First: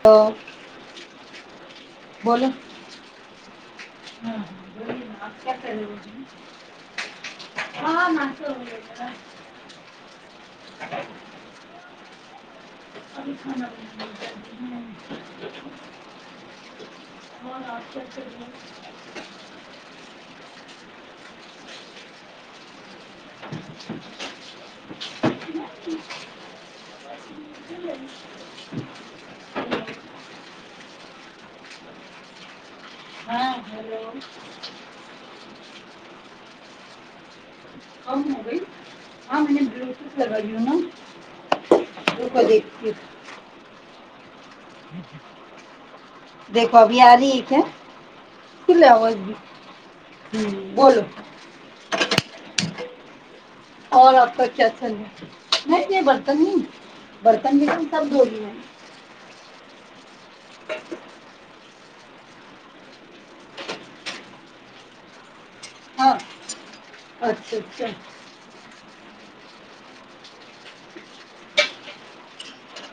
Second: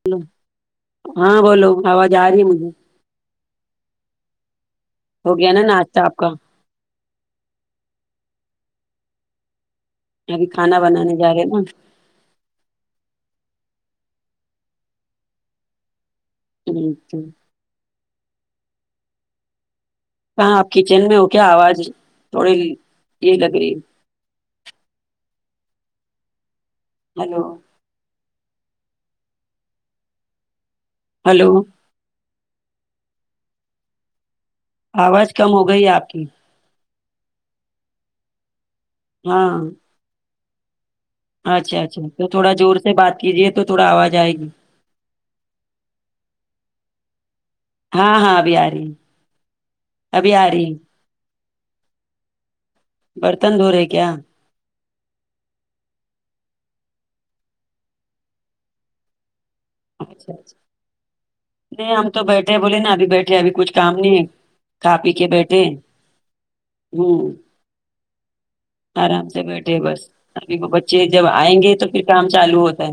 hello تو ہاں بولو آواز آ رہی ہے بولو مجھے ہو گیا نا ناشتہ آپ کا [unintelligible] ہاں ہ مات رو ابھی کھانا بنانے جا رہے ہیں نا [unintelligible] جی تو ہاں آپ سے آچچ کہاں آپ کچن میں ہو کیا آواز تھوڑی یہ لگ رہی ہے [unintelligible] ہیلو ج ہیلو ہاں ہیلو آواز کم ہو گئی آپ کی کم ہو گئی ہاں میں نے بلوٹوتھ لگائی ہوں نا اچھا اچھا تو رکو تھوڑا زور دیکھتی سے بات ہوں کیجیے تو تھوڑا آواز آئے گی [unintelligible] دیکھو ابھی آ رہی ہے ک ہاں ہاں ابھی آ فل رہی ہے وائز بھی ابھی ہ آ رہی ہے بولو برتن دو اور آپ کا کیاچل رہا ہے میں کہ برتن ہی برتن جیسے سب دھو دیے ہیں اچھا اچھا نہیں ہم تو بیٹھے بولے نا ابھی بیٹھے ابھی کچھ کام نہیں ہے کھا پی کے بیٹھے ہاں ہوں اچھا اچھا آرام سے بیٹھے بس ابھی وہ بچے جب آئیں گے تو پھر کام چالو ہوتا ہے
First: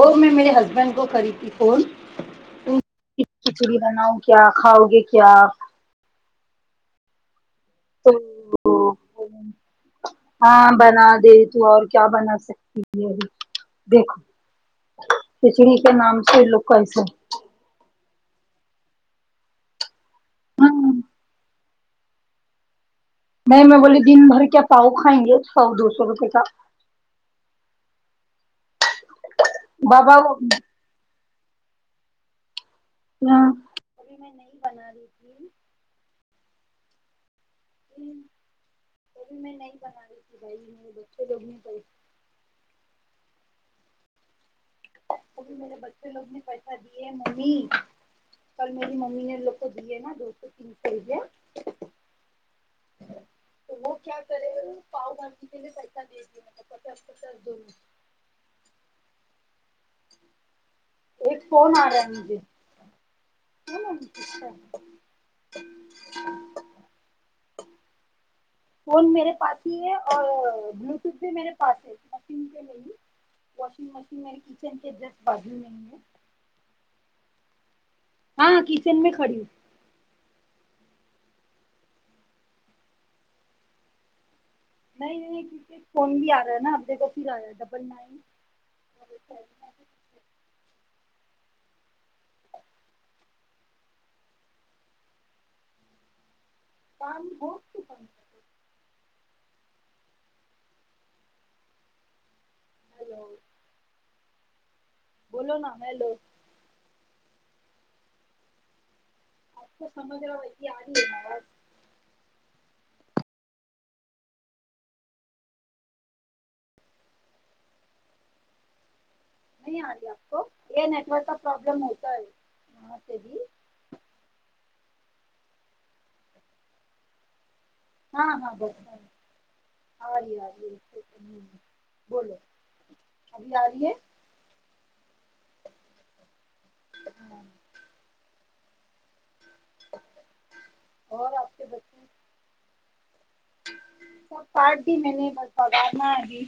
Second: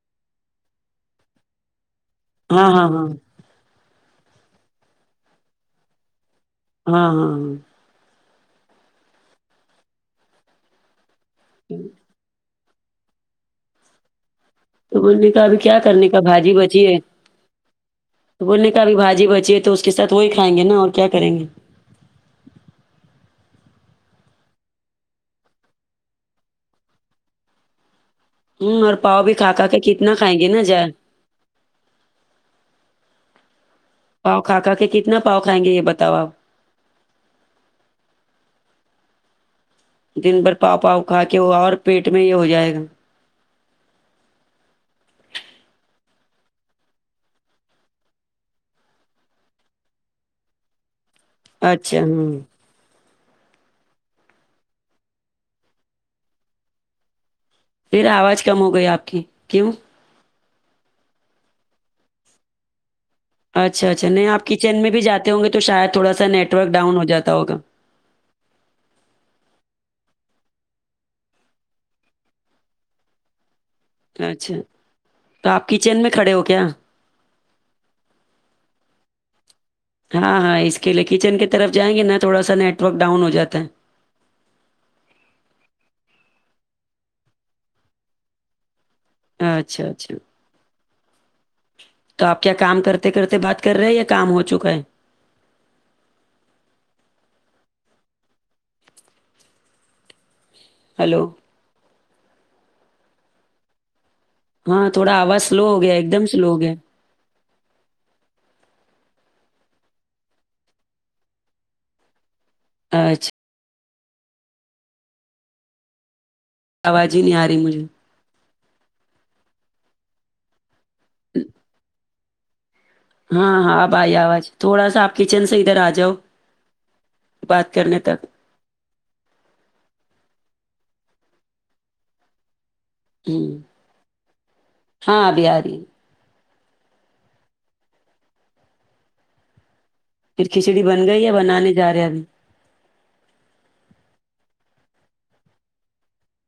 اور میں میرے ہسبینڈ کو کری تھی فون ہاں تم ہاں ہاں کھچڑی بناؤ کیا کھاؤ گے کیا ہاں ہاں ہاں تو ہاں بنا دے تو اور کیا بنا سکتی یہ بھی دیکھو تو بولنے کا ابھی کھچڑی کیا کے کرنے کا نام سے بھجی لوگ بچی ہے کیسے تو بولنے کا ابھی باجی بچی ہے تو اس کے سات وہی کھائیں گے ہاں نا اور کیا کریں گے نہیں میں بولیے دن بھر کیا پاؤ کھائیں گے سو دو سو روپے کا ہوں اور پاؤ بھی کھا کھا کا کے کتنا بابا کھائیں گے نا ہاں جار نا پاؤ کھا کھا کے کتنا پاؤ کائیں گے یہ بتاؤ آپ وہ میں نہیں بنا رہی تھی دن بھر بھائی پاؤ میرے پاؤ کھا بچے کے لوگ ہوا اور نے پیٹ میں یہ ہو جائے گا ابھی میرے بچے لوگ نے پیسہ دیے ہیں ممی کل میری ممی نے لوگ کو دیے نا دو سو تین سو روپیہ [unintelligible] اچھا ہوں [unintelligible] تو وہ کیا کرے پاؤ بھاجی کے لیے پیسہ دیتی مطلب پچاس پچاس دو پھر آواز کم ہو گئی آپ کی کیوں ایک فون ارہا مجھے اچھا اچھا نہیں آپ کچن فون میں بھی جاتے ہوں گے تو شاید تھوڑا سا نیٹ ورک ڈاؤن ہو جاتا ہوگا فون میرے پاس ہی ہے اور بلوٹوتھ بھی میرے پاس ہے اس مشین کے لیے ہی واشنگ مشین میں اچھا کچن کے جسٹ بازو تو میں آپ ہی ن ہے کچن کھڑے ہو کیا ہاں کچن میں کہڑی ہو ہاں ہاں اس کے لیے کچن کی طرف جائیں گے نا تھوڑا سا نیٹ ورک ڈاؤن ہو جاتا ہے نہیں نہیں کیونکہ فون بھی آ رہا ہے نا آپ د یکھو پھر آا ہے ڈبل نائن اچھا اچھا تو آپ کیا کام کرتے کرتے بات کر رہے ہیں یا کام ہو چکا ہے کام کو ہیلو ہیلو ہاں تھوڑا آواز بولو سلو نا ہو گیا ایک ہیلو دم سلو ہوگایا ہے [unintelligible] تو سمجھ رہا آ اچھا آواز ہی نہیں آ رہی مجھے نہیں آگیا آپ کو یہ نیٹورک کا پرابلم ہوتا ہے بھی ہاں ہاں اب ائی اواز تھوڑا سا آپ کچن سے ادھر ا جاؤ بات کرنے تک ہاں ہاں آگی آ رہے آرہے رہ بولو ہو ابھی آ رہی ہے ہاں آبھی آری ہے پھر کھچڑی بن گئی اور یا آپ کے بنانے جاے بچے ابھی سب سٹ بھی میں نے بس بگار میں آگی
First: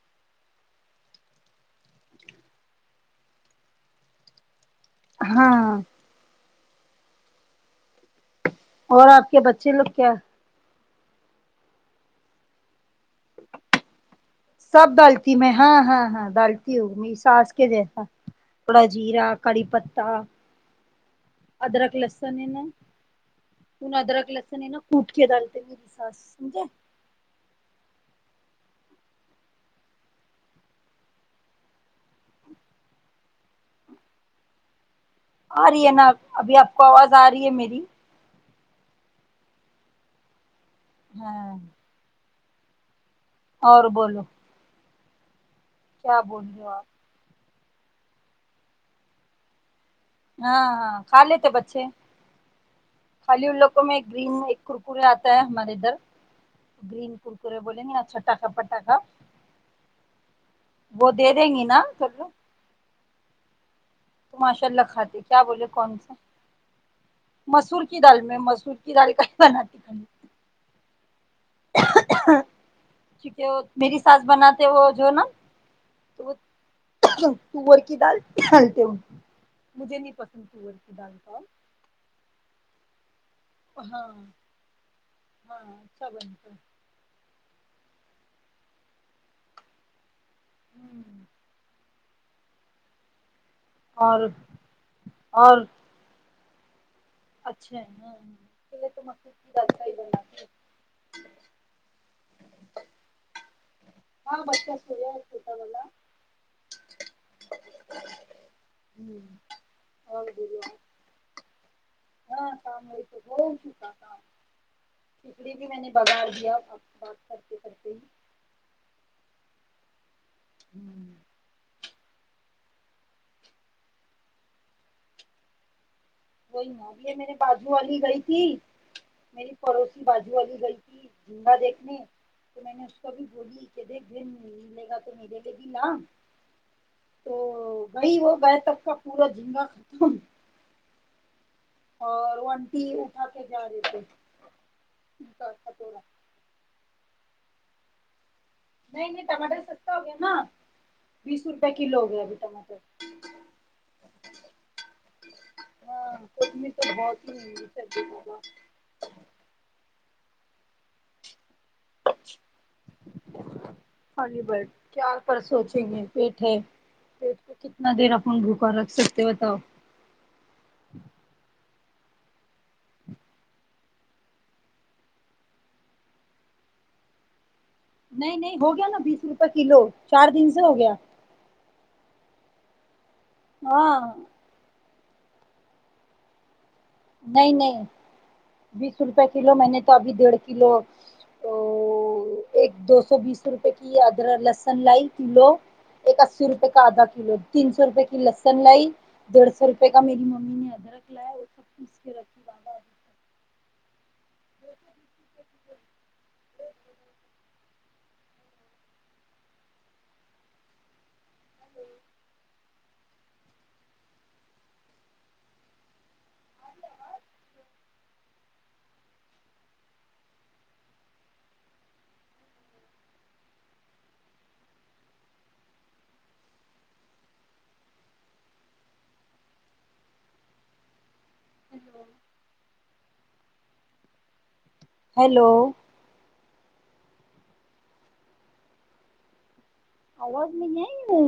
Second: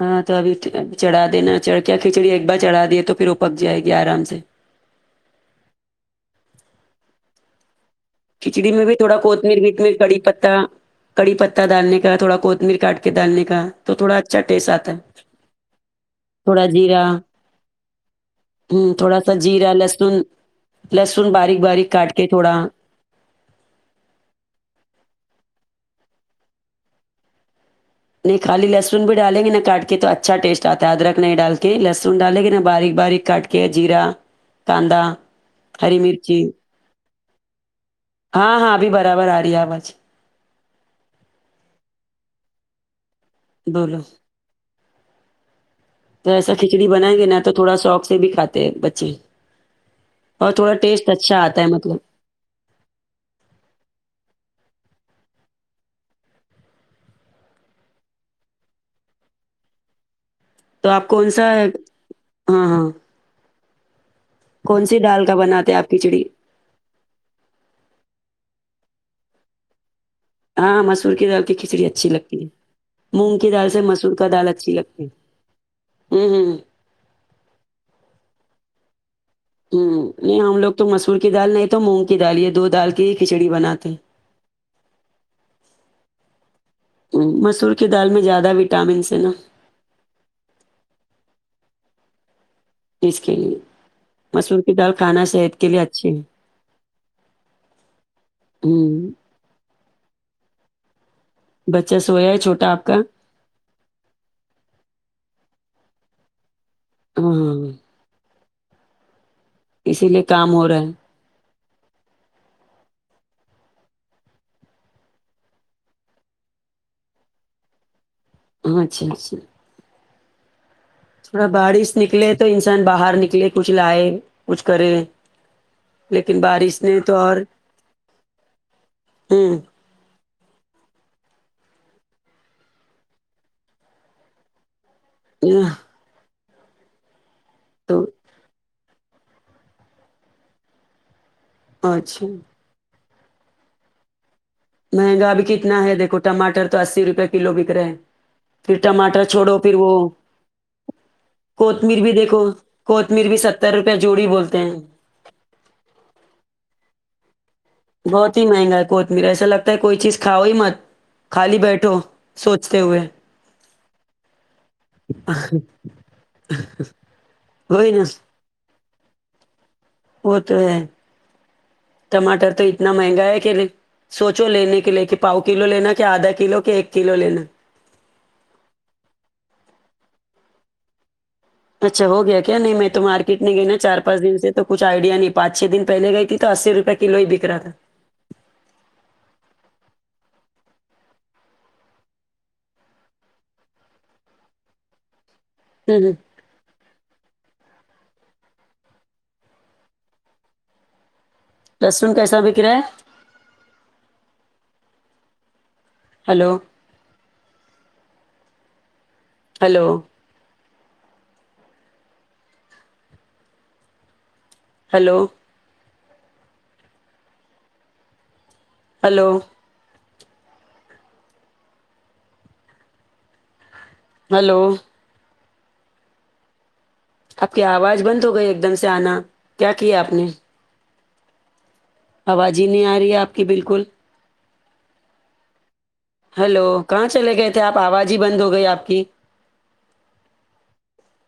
ہاں تو ابھی چڑھ دیناڑ کیا کھچڑی ایک بار چڑھا دیے تو پھر وہ پک جائے گی آرام سے ہاں کھچڑی میں بھی اور تھوڑا آپ کے کوتمیر بچے لوگ وتمییر کیا کڑی پتہ کڑی پہتا ڈالنے کا تھوڑا کوتمیر کاٹ کے ڈالنے کا تو تھوڑ اچھا ٹیسٹ سب آتا ہے دلتی میں ہاں ہاں ہاں تھوڑا دلتی ہو م زیرہ سس کے جسا تھوڑا ہوں جرا سا کرڑی جیرا پتتا لہسن لہسن باریک باریک ادرک کاٹ کے لسن ہے تھوڑا نا پ ادرک لسن ہے نا کٹ کے ڈالتے میری ساس سمھے نہیں خالی لہسن بھی ڈالیں گے نا کاٹ کے تو اچھا ٹیسٹ آتا ہے ادرک نہیں ڈال کے لہسن ڈالے گی نا باریک باریک کاٹ کے کہ جیرا کاندا آ رہی ہے ہری نا مرچی ابھی آپ کو آواز آ رہی ہے میری ہاں ہاں ابھی برابر آ رہی ہے اواز ہاں اور بولو کیا تو بول ایسا رہے ہو کھچڑی آپ بنائیں گے نا تو تھوڑا شوق سے بھی کھاتے بچے اور ہاں تھوڑا ہاں ٹیسٹ کھا اچھا لیتے آتا ہے بچے مطلب خالی ان لوگوں میں ایک گرین ایک کرکرے آتا ہے ہمارے ادھر گین کرکورے بولنگ نا آچھاٹکا پٹاکا تو آپ وہ دے کون سا دیں گے نا سب لوگ ہاں ہاں تو ماشاء اللہ کون سی کھاتے دال کا کیا بولے بناتے ہیں آپ کون سا کھچڑی مسور کی دال میں مسور کی دال کہیں بناتی کی ہاں مسور کی دال کھچڑی اچھی لگتی ہے مونگ کیونکہ کی وہ دال سے میری مسور ساس کا دال بناتے اچھی وہ لگتی جو ہے نا ہوں تو وہ ہوں تور کی دال ڈالتے ہو ہم نہیں ہم لوگ تو مسور کی کا دال نہیں تو مونگ کی دال یہ دو دال کی ہی کھچڑی بنا ہاں ہاں سا بنتا مسور کی دال میں زیادہ وٹامنس ہے نا ہوں اس کے لیے اور مسور کی دال کھانا صحت اور کے لیے اچھی ہے اچھے ہا ہا اس لیے تو ہوں مصور کی دال کا ہی بناتی ہم بچہ سویا ہے چھوٹا آپ کا ہاں بچہ سویا ہے چھوٹا والا آ ہاں ہاں ہوں اسی لیے اور کام بولو ہو رہا ہے ہاں کام ہو تو ہو اس لیے بھی میں نے بگار دیا آپ بات کرتے کرتے ہی ہاں اچھا اچھا ہوں تھوڑا بارش نکلے تو انسان باہر نکلے کچھ لائے کچھ کرے لیکن کوئی بارش نے ن تو میرے اور بجو والی گئی تھی میری ہوں پڑوسی بجو والی گئی تھی جگا دیکھنے تو میں نے اس کو بھی بولی کہ دیکھ بہن ملے گا تو میرے لیے یہ بھی لا تو تو گئی وہ گایہ تب تک کا پورا جنگا ختم اچھا اور وہ اننٹی اٹھا کے جا رہے تھے مہنگا اب کتنا ہے کٹورا دیکھو ٹماٹر تو اسی روپئے کلو بک رہے ہے پھر نہیں ٹماٹر نہیں چھوڑو پھر وہ سستا ہو گیا نا بیس روپے کوتمیر کلو ہو بھی گیا ابھی دیکو ٹماٹر کوتمیر بھی ستر روپئے جوڑی بولتے ہیں ہاں کوتمر تو بہت ہی چل رہی بہت ہی مہنگا ہے کوتمیر ایسا لگتا ہے کوئی چیز کھؤ ہی مت خالی بیٹھو سوچتے ہوئے خالی بٹ کیاار پر سوچیں گے بییٹے ہے پیٹ کو وہی کتنا نا دیر اپن بھوکا رکھ سکتے بتاؤ وہ تو ہے ٹماٹر تو اتنا مہنگا ہے کہ لیے سوچو لینے کے لیے کہ پاؤ کلو لینا کہ آدھا کلو کہ ایک کلو لینا نہیں نہیں ہو گیا نا بیس روپئے کلو چار دن سے ہو گیا اچھا ہو گیا کیا نہیں میں تو مارکیٹ میں گئی نا ہاں چار پانچ دن سے توچھ آئیڈیا نہیں پانچ چھ دن پلے گ تھی تو اسی روپئے کے نہیں نہیں بیس روپے کلو میں نے تو ابھی ڈیڑھ کلو و ایک دو سو بیس روپے کی ادرک لسن لائی کلو ہوں ہوں ایک اسی روپے کا آدا کلو تین سو روپے کی لسن لائی ڈڑھ سو روپے کا میری ممی نے ادرک لایا سب پیس لسن کے کیسا رکھی بک رہا ہے hello hello hello hello hello آپ کی آواز بند ہو گئی ایک دم سے آنا کیا کیا آپ نے [unintelligible] آواز ہی نہیں آ رہی ہے آپ کی بالکل ہیلو ہیلو کہاں چلے گئے تھے آپ آواز ہی بند ہو گئی آپ کی آواز نئی آئی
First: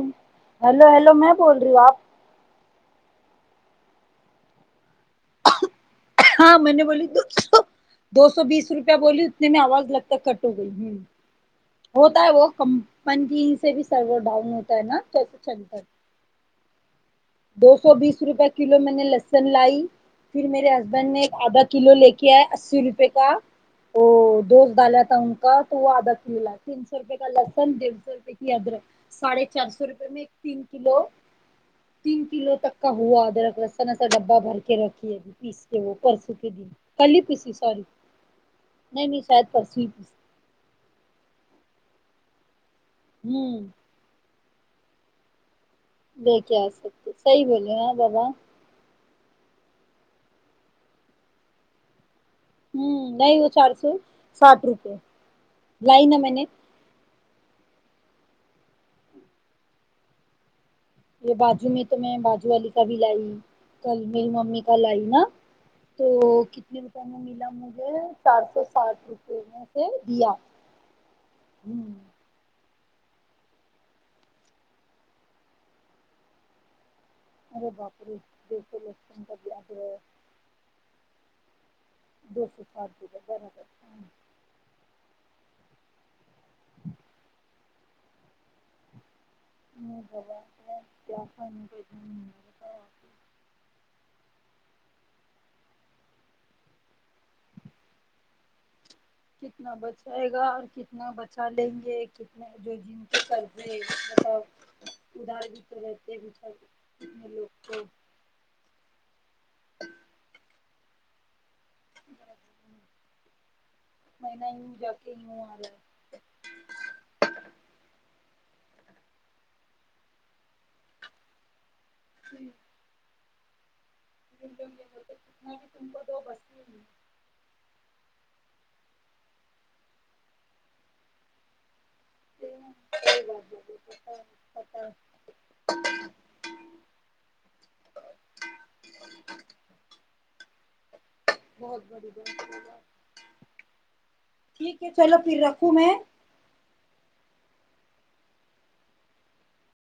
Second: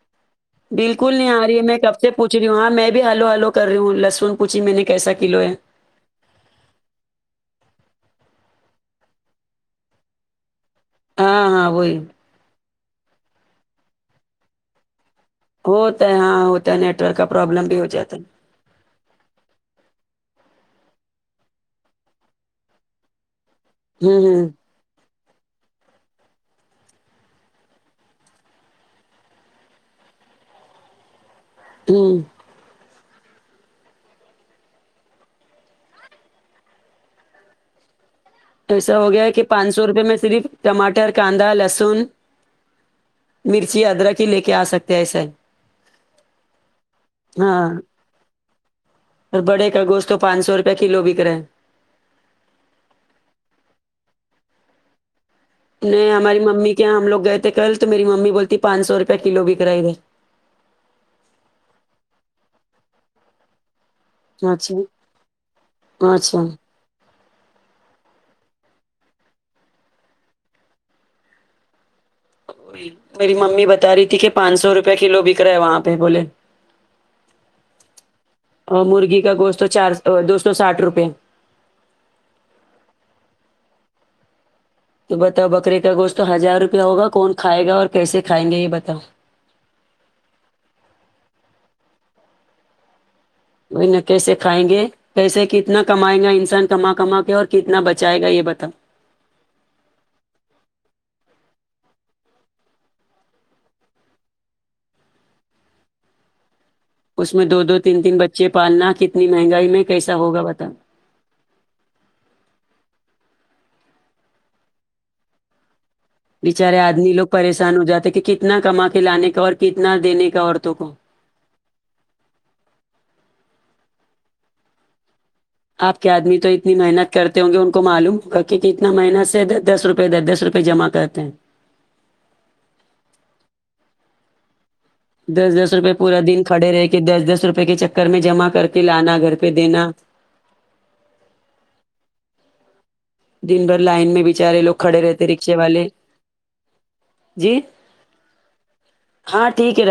ہیلو ہیلو میں بول رہی ہوں آپ پوچ رہی ہوں ہاں میں بھی ہیلو ہیلو کر رہی ہوں لسن پوچھی میں نے کیسا کلو ہے ہاں م نے بولی دو دو سو بیس روپیہ بولی اتنے میں آواز لگتا کٹ ہو گئی ہوں ہاں ہاں وہی ہوتا ہے وہ کمپنی سے بھی سرور ڈاؤن ہوتا ہے نا تو ہوتا ہے ہاں ہوتا ہے نیٹ ورک کا پروابلم دو بھی سو ہوجاتا ہے بیس روپئے کلو میں نے لسن لائی پھر میرے ہسبینڈ نے ایک آدھا کلو لے کے آے اسی روپے کا ھمم وہ ھمم ڈالا تھا ان کا تو وہ آدا کولا تین سو روپے کا لسن ڈڑھ سو روپے کی ادرک ساڑھے چار سو روپے میں ایک تین کلو ہوں تین کلو تک کا ہوا ادرک لہسن ایسا ڈبا بھر کے رکھی ابھی پیس وہ پرسوں کے دن کل ہی پیسی سوری ایسا نہیں ہو نہیں گیا کہ شاید پانچ پرسوں سو ہی روپے پیسی میں صرف ٹماٹر کاندا لہسن ہوں مرچی ادرک ہی لے کے آ سکتے ہیں ایسا لے کے آ سکتے صحیح بولے ہاں بابا اور بڑے کا گوشت تو پانچ سو روپے کلو بک رہا ہے ہمم نہیں وہ چار سو ساٹھ روپئے نہیں ہماری ممی کیا ہم لوگ گئے تھے کل تو میری ممی بولتی پانچ سو روپے کلو بیک رہا ادھر یہ باجو میں تو میں باجو والی کا بھی لائی کل میری ممی کا لے اچھا آئی نا تو اچھا کتنے کتنے ملا مجھے چار سو ساٹھ روپے میں سے دیا ھمم میری ممی بتا رہی تھی کہ پانچ سو روپئے کلو بک رہا ہے وہاں پہ بولے ارے باپ رے دیکھ اور لسن مرغی کا کبھی گوشت تو چار ادرک دو سو ساٹھ روپئے دو سو سات روپئے برابر تو بتاؤ بکرے کا گوشت تو ہزار روپیہ ہوا کون کھائے گا اور کیسے کھائیں گے یہ بتاؤ [unintelligible] وہی نا کیسے کھائیں گے پیسے کتنا کمائیں گا انسان کما کما کے اور کتنا بچائے گا یہ بتاؤ کتنا بچائے گا اور کتنا بچا لیں گے کتنے جو جن کے کرتے مطلب ادہار بھی تو رہتے کتنے اس میں لوگ دو دو کو تین تین بچے پالنا ا تنی مہنگائی میں کیسا ہوگا بتاؤ [unintelligible] مہینہ یوں جا کے یوں ا رہا ہے بچارے آدمی لوگ پریشان ہو جاتے کہ کتنا کما کے لانے کا اور کتنا دینے کا عورتوں کو صحیح [unintelligible] آپ کے آدمی بس تو اتنی نہیں، محنت کرتے ہوں گے ان کو معلوم بلکہ کتنا محنت سے دس دس روپئے دس دس روپئے جمع کرتے ہیں [unintelligible] دس دس روپئے پورا دن کھڑے رہ کے دس دس روپے کے چکر میں جمع کر کے لانا گھر پہ دینا بہت بڑی بات ہے [unintelligible] دن بھر لائن میں بچارے لوگ ٹھیک ہے کھڑے چلو رہتے پھر رکشے رکھوں والے میں جی ہاں ٹھیک ہے ر